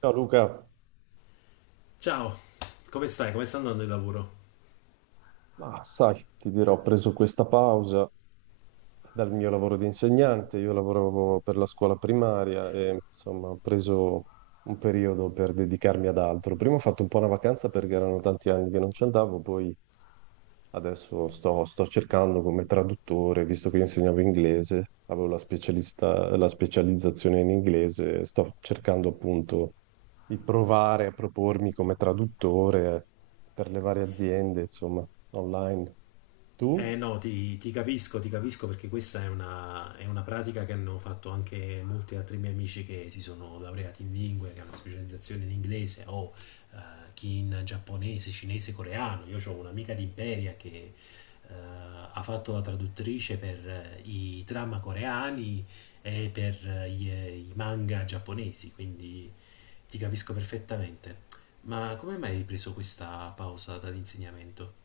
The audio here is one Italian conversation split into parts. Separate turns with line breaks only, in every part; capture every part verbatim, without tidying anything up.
Ciao Luca,
Ciao, come stai? Come sta andando il lavoro?
ma sai, ti dirò, ho preso questa pausa dal mio lavoro di insegnante. Io lavoravo per la scuola primaria e insomma ho preso un periodo per dedicarmi ad altro. Prima ho fatto un po' una vacanza perché erano tanti anni che non ci andavo, poi adesso sto, sto cercando come traduttore, visto che io insegnavo inglese, avevo la specialista- la specializzazione in inglese. Sto cercando appunto di provare a propormi come traduttore per le varie aziende, insomma, online. Tu?
Eh no, ti, ti capisco, ti capisco perché questa è una, è una pratica che hanno fatto anche molti altri miei amici che si sono laureati in lingue, che hanno specializzazione in inglese o eh, chi in giapponese, cinese, coreano. Io ho un'amica di Imperia che eh, ha fatto la traduttrice per eh, i drama coreani e per eh, gli- i manga giapponesi, quindi ti capisco perfettamente. Ma come mai hai preso questa pausa dall'insegnamento?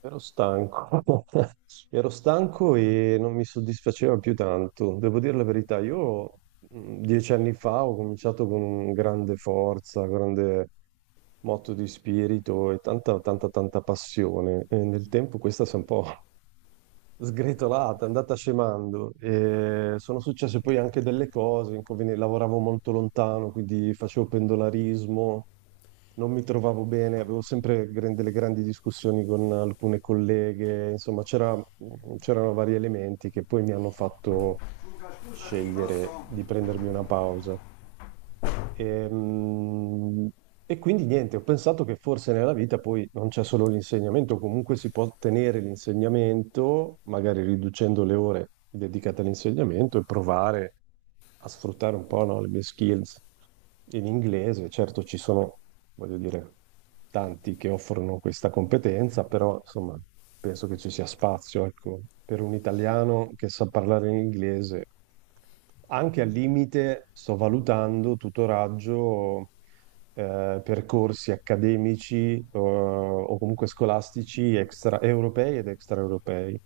Ero stanco, ero stanco e non mi soddisfaceva più tanto. Devo dire la verità, io mh, dieci anni fa ho cominciato con grande forza, grande motto di spirito e tanta, tanta, tanta passione. E nel tempo questa si è un po' sgretolata, è andata scemando. E sono successe poi anche delle cose, inconvenienti. Lavoravo molto lontano, quindi facevo pendolarismo, non mi trovavo bene, avevo sempre gran- delle grandi discussioni con alcune colleghe, insomma, c'era- c'erano vari elementi che poi mi hanno fatto
Luca, scusami,
scegliere
posso?
di prendermi una pausa. Ehm, e quindi niente, ho pensato che forse nella vita poi non c'è solo l'insegnamento. Comunque si può ottenere l'insegnamento, magari riducendo le ore dedicate all'insegnamento, e provare a sfruttare un po', no, le mie skills in inglese. Certo, ci sono, voglio dire, tanti che offrono questa competenza, però insomma, penso che ci sia spazio, ecco, per un italiano che sa parlare in inglese. Anche al limite sto valutando tutoraggio, eh, percorsi accademici, eh, o comunque scolastici extra europei ed extraeuropei.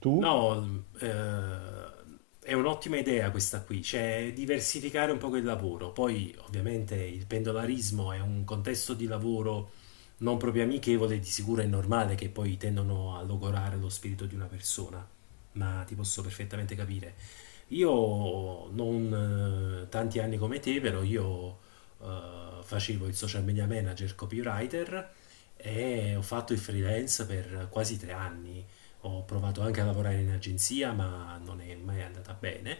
Tu?
No, eh, è un'ottima idea questa qui, cioè diversificare un po' il lavoro. Poi ovviamente il pendolarismo è un contesto di lavoro non proprio amichevole, di sicuro è normale che poi tendono a logorare lo spirito di una persona, ma ti posso perfettamente capire. Io non eh, tanti anni come te, però io eh, facevo il social media manager, copywriter e ho fatto il freelance per quasi tre anni. Ho provato anche a lavorare in agenzia, ma non è mai andata bene.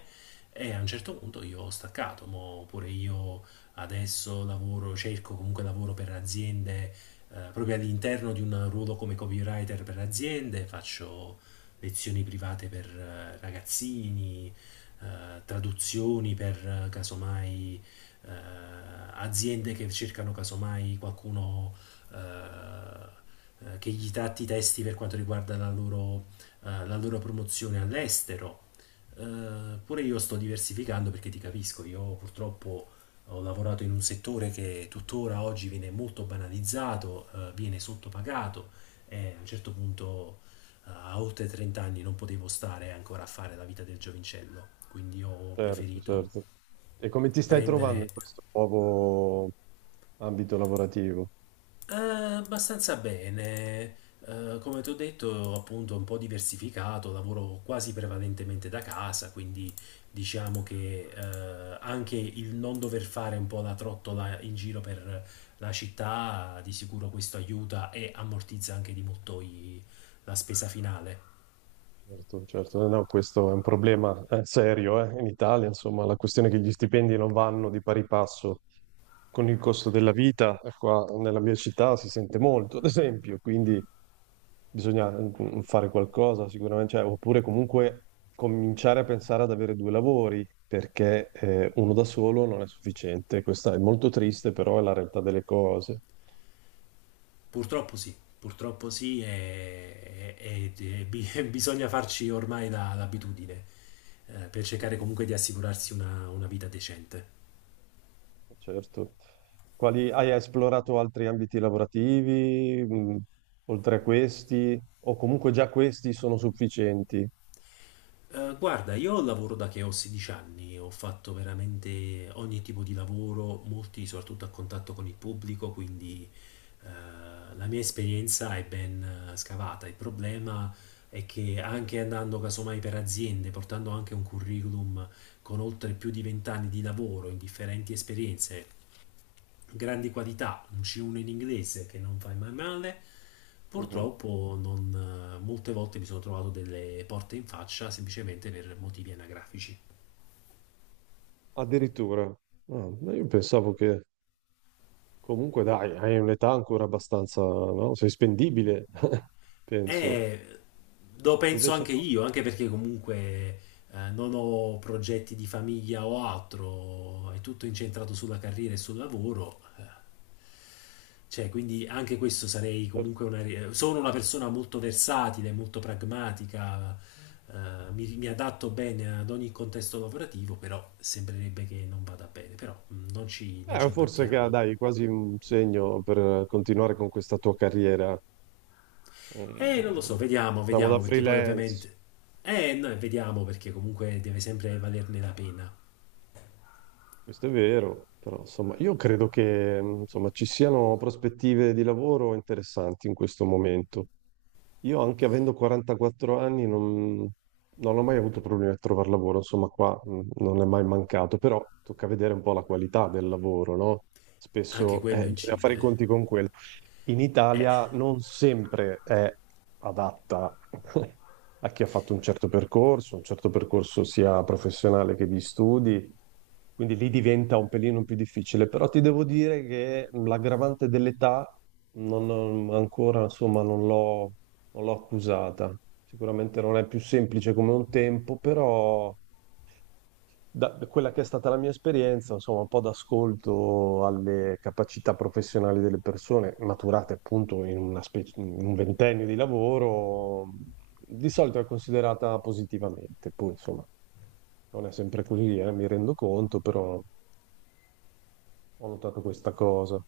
E a un certo punto io ho staccato, mo pure io adesso lavoro, cerco comunque lavoro per aziende, eh, proprio all'interno di un ruolo come copywriter per aziende, faccio lezioni private per eh, ragazzini, eh, traduzioni per eh, casomai eh, aziende che cercano casomai qualcuno eh, eh, che gli tratti i testi per quanto riguarda la loro, eh, la loro promozione all'estero. Eh, pure io sto diversificando perché ti capisco, io purtroppo ho lavorato in un settore che tuttora oggi viene molto banalizzato, eh, viene sottopagato e a un certo punto eh, a oltre trenta anni non potevo stare ancora a fare la vita del giovincello, quindi ho
Certo,
preferito
certo. E come ti stai trovando
prendere.
in questo nuovo ambito lavorativo?
Eh, abbastanza bene. Eh, come ti ho detto, appunto, un po' diversificato, lavoro quasi prevalentemente da casa, quindi diciamo che eh, anche il non dover fare un po' la trottola in giro per la città, di sicuro questo aiuta e ammortizza anche di molto i- la spesa finale.
Certo, certo. No, no, questo è un problema, eh, serio, eh, in Italia. Insomma, la questione è che gli stipendi non vanno di pari passo con il costo della vita, eh, qua nella mia città si sente molto, ad esempio. Quindi bisogna, mm, mm, fare qualcosa sicuramente, cioè, oppure comunque cominciare a pensare ad avere due lavori, perché eh, uno da solo non è sufficiente. Questa è molto triste, però è la realtà delle cose.
Purtroppo sì, purtroppo sì, e, e- e bi- bisogna farci ormai la- l'abitudine, eh, per cercare comunque di assicurarsi una una vita decente.
Certo. Quali, hai esplorato altri ambiti lavorativi, mh, oltre a questi, o comunque già questi sono sufficienti?
Eh, guarda, io lavoro da che ho sedici anni, ho fatto veramente ogni tipo di lavoro, molti soprattutto a contatto con il pubblico, quindi eh, la mia esperienza è ben eh, scavata. Il problema è che anche andando casomai per aziende, portando anche un curriculum con oltre più di venti anni di lavoro in differenti esperienze, grandi qualità, un C uno in inglese che non fai mai male.
Mhm.
Purtroppo non, eh, molte volte mi sono trovato delle porte in faccia semplicemente per motivi anagrafici.
Addirittura. Ah, ma io pensavo che comunque dai, hai un'età ancora abbastanza, no? Sei spendibile, penso.
Eh, lo penso
Invece
anche
no.
io, anche perché comunque eh, non ho progetti di famiglia o altro, è tutto incentrato sulla carriera e sul lavoro. eh. Cioè, quindi anche questo sarei
Certo.
comunque una... ri- Sono una persona molto versatile, molto pragmatica, eh, mi, mi adatto bene ad ogni contesto lavorativo, però sembrerebbe che non vada bene, però mm, non ci, non
Eh,
ci
forse che
abbattiamo.
dai, quasi un segno per continuare con questa tua carriera, eh,
Eh, non lo so, vediamo,
diciamo da
vediamo, perché poi
freelance.
ovviamente. Eh, no, vediamo perché comunque deve sempre valerne la pena.
Questo è vero, però insomma, io credo che, mh, insomma, ci siano prospettive di lavoro interessanti in questo momento. Io anche avendo quarantaquattro anni non, non ho mai avuto problemi a trovare lavoro, insomma qua, mh, non è mai mancato, però tocca vedere un po' la qualità del lavoro, no?
Anche
Spesso
quello
eh, bisogna fare i
incide.
conti con quello. In
Eh,
Italia non sempre è adatta a chi ha fatto un certo percorso, un certo percorso sia professionale che di studi. Quindi lì diventa un pelino più difficile, però ti devo dire che l'aggravante dell'età non ho- ancora, insomma, non l'ho non l'ho accusata. Sicuramente non è più semplice come un tempo, però da da quella che è stata la mia esperienza, insomma, un po' d'ascolto alle capacità professionali delle persone maturate appunto in una specie- in un ventennio di lavoro, di solito è considerata positivamente. Poi, insomma, non è sempre così, eh, mi rendo conto, però... Ho notato questa cosa.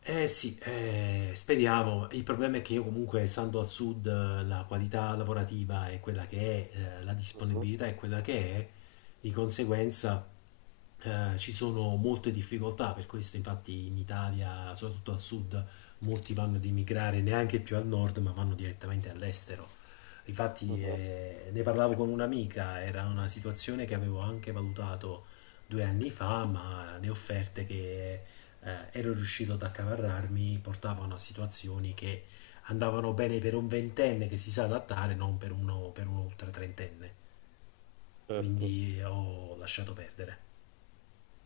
Eh sì, eh, speriamo. Il problema è che io comunque, essendo al sud, eh, la qualità lavorativa è quella che è, eh, la
Mhm.
disponibilità è quella che è, di conseguenza eh, ci sono molte difficoltà, per questo infatti in Italia, soprattutto al sud, molti vanno ad emigrare neanche più al nord, ma vanno direttamente all'estero. Infatti
Mhm.
eh, ne parlavo con un'amica, era una situazione che avevo anche valutato due anni fa, ma le offerte che eh, ero riuscito ad accavarrarmi portavano a situazioni che andavano bene per un ventenne che si sa adattare, non per uno, per un ultra trentenne.
Certo.
Quindi ho lasciato perdere.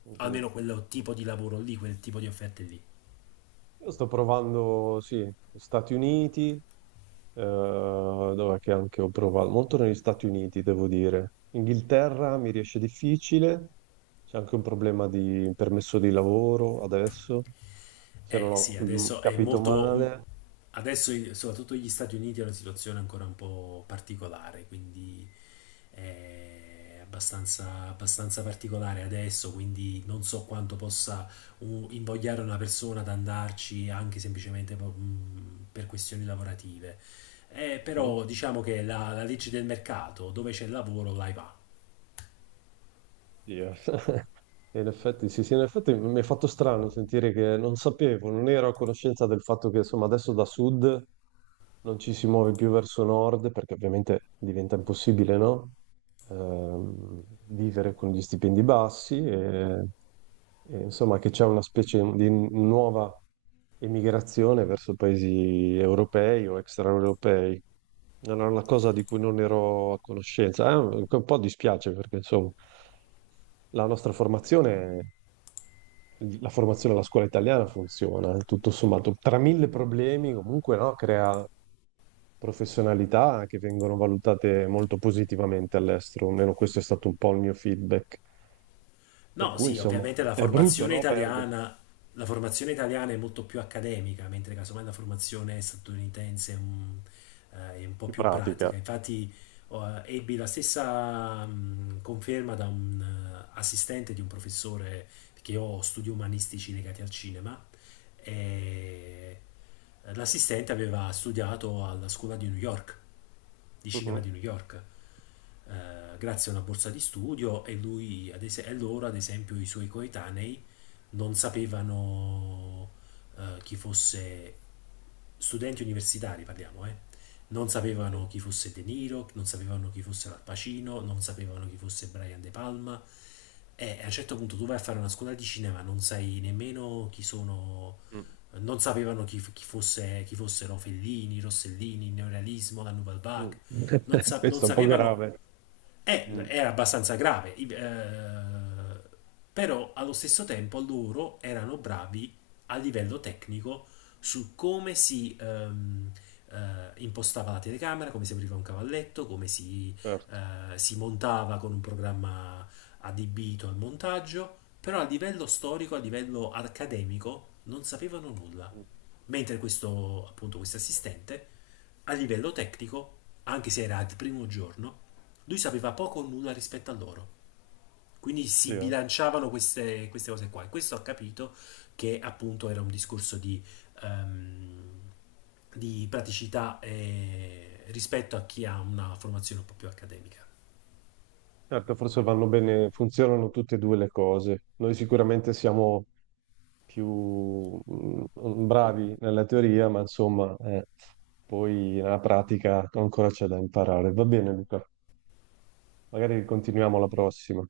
Mhm.
Almeno quel tipo di lavoro lì, quel tipo di offerte lì.
Io sto provando, sì, Stati Uniti, eh, dov'è che anche ho provato? Molto negli Stati Uniti, devo dire. Inghilterra mi riesce difficile, c'è anche un problema di permesso di lavoro adesso, se
Eh
non ho,
sì,
mm,
adesso è
capito
molto. mm,
male.
Adesso i- soprattutto gli Stati Uniti è una situazione ancora un po' particolare, quindi è abbastanza, abbastanza particolare adesso, quindi non so quanto possa uh, invogliare una persona ad andarci anche semplicemente po- mh, per questioni lavorative. Eh,
Mhm.
però diciamo che la, la legge del mercato, dove c'è il lavoro, là va.
Dio. E in effetti, sì, sì, in effetti mi è fatto strano sentire, che non sapevo, non ero a conoscenza del fatto che insomma adesso da sud non ci si muove più verso nord, perché ovviamente diventa impossibile, no? Ehm, Vivere con gli stipendi bassi, e, e, insomma, che c'è una specie di nuova emigrazione verso paesi europei o extraeuropei. Era una cosa di cui non ero a conoscenza. Eh, un po' dispiace perché insomma la nostra formazione la formazione alla scuola italiana funziona, tutto sommato. Tra mille problemi comunque, no, crea professionalità che vengono valutate molto positivamente all'estero, almeno questo è stato un po' il mio feedback. Per
No,
cui
sì,
insomma
ovviamente la
è brutto,
formazione
no, perdere
italiana, la formazione italiana è molto più accademica, mentre casomai la formazione statunitense è un, eh, è un po'
di
più
pratica.
pratica. Infatti, oh, eh, ebbi la stessa mh, conferma da un eh, assistente di un professore, perché io ho studi umanistici legati al cinema, e l'assistente aveva studiato alla scuola di New York di cinema di
Mhm.
New York, eh, grazie a una borsa di studio e lui, ad es- e loro, ad esempio, i suoi coetanei non sapevano eh, chi fosse studenti universitari, parliamo, eh. Non
Mhm.
sapevano chi fosse De Niro, non sapevano chi fosse Al Pacino, non sapevano chi fosse Brian De Palma. E a un certo punto tu vai a fare una scuola di cinema, non sai nemmeno chi sono,
Mm.
non sapevano chi, chi fosse, chi fossero Fellini, Rossellini, il neorealismo, la Nouvelle
Mm.
Vague non, sa- non
Questo è un po'
sapevano,
grave.
eh,
Mm.
era abbastanza grave, I- eh, però allo stesso tempo loro erano bravi a livello tecnico su come si ehm, eh, impostava la telecamera, come si apriva un cavalletto, come si,
Certo.
eh, si montava con un programma adibito al montaggio, però a livello storico, a livello accademico, non sapevano nulla.
Mm.
Mentre questo, appunto, questo assistente, a livello tecnico, anche se era il primo giorno, lui sapeva poco o nulla rispetto a loro. Quindi
Sì,
si
eh.
bilanciavano queste, queste cose qua. E questo ha capito che appunto era un discorso di, ehm, di praticità eh, rispetto a chi ha una formazione un po' più accademica.
Certo, forse vanno bene, funzionano tutte e due le cose. Noi sicuramente siamo più, mm, bravi nella teoria, ma insomma, eh, poi nella pratica ancora c'è da imparare. Va bene, Luca, magari continuiamo alla prossima.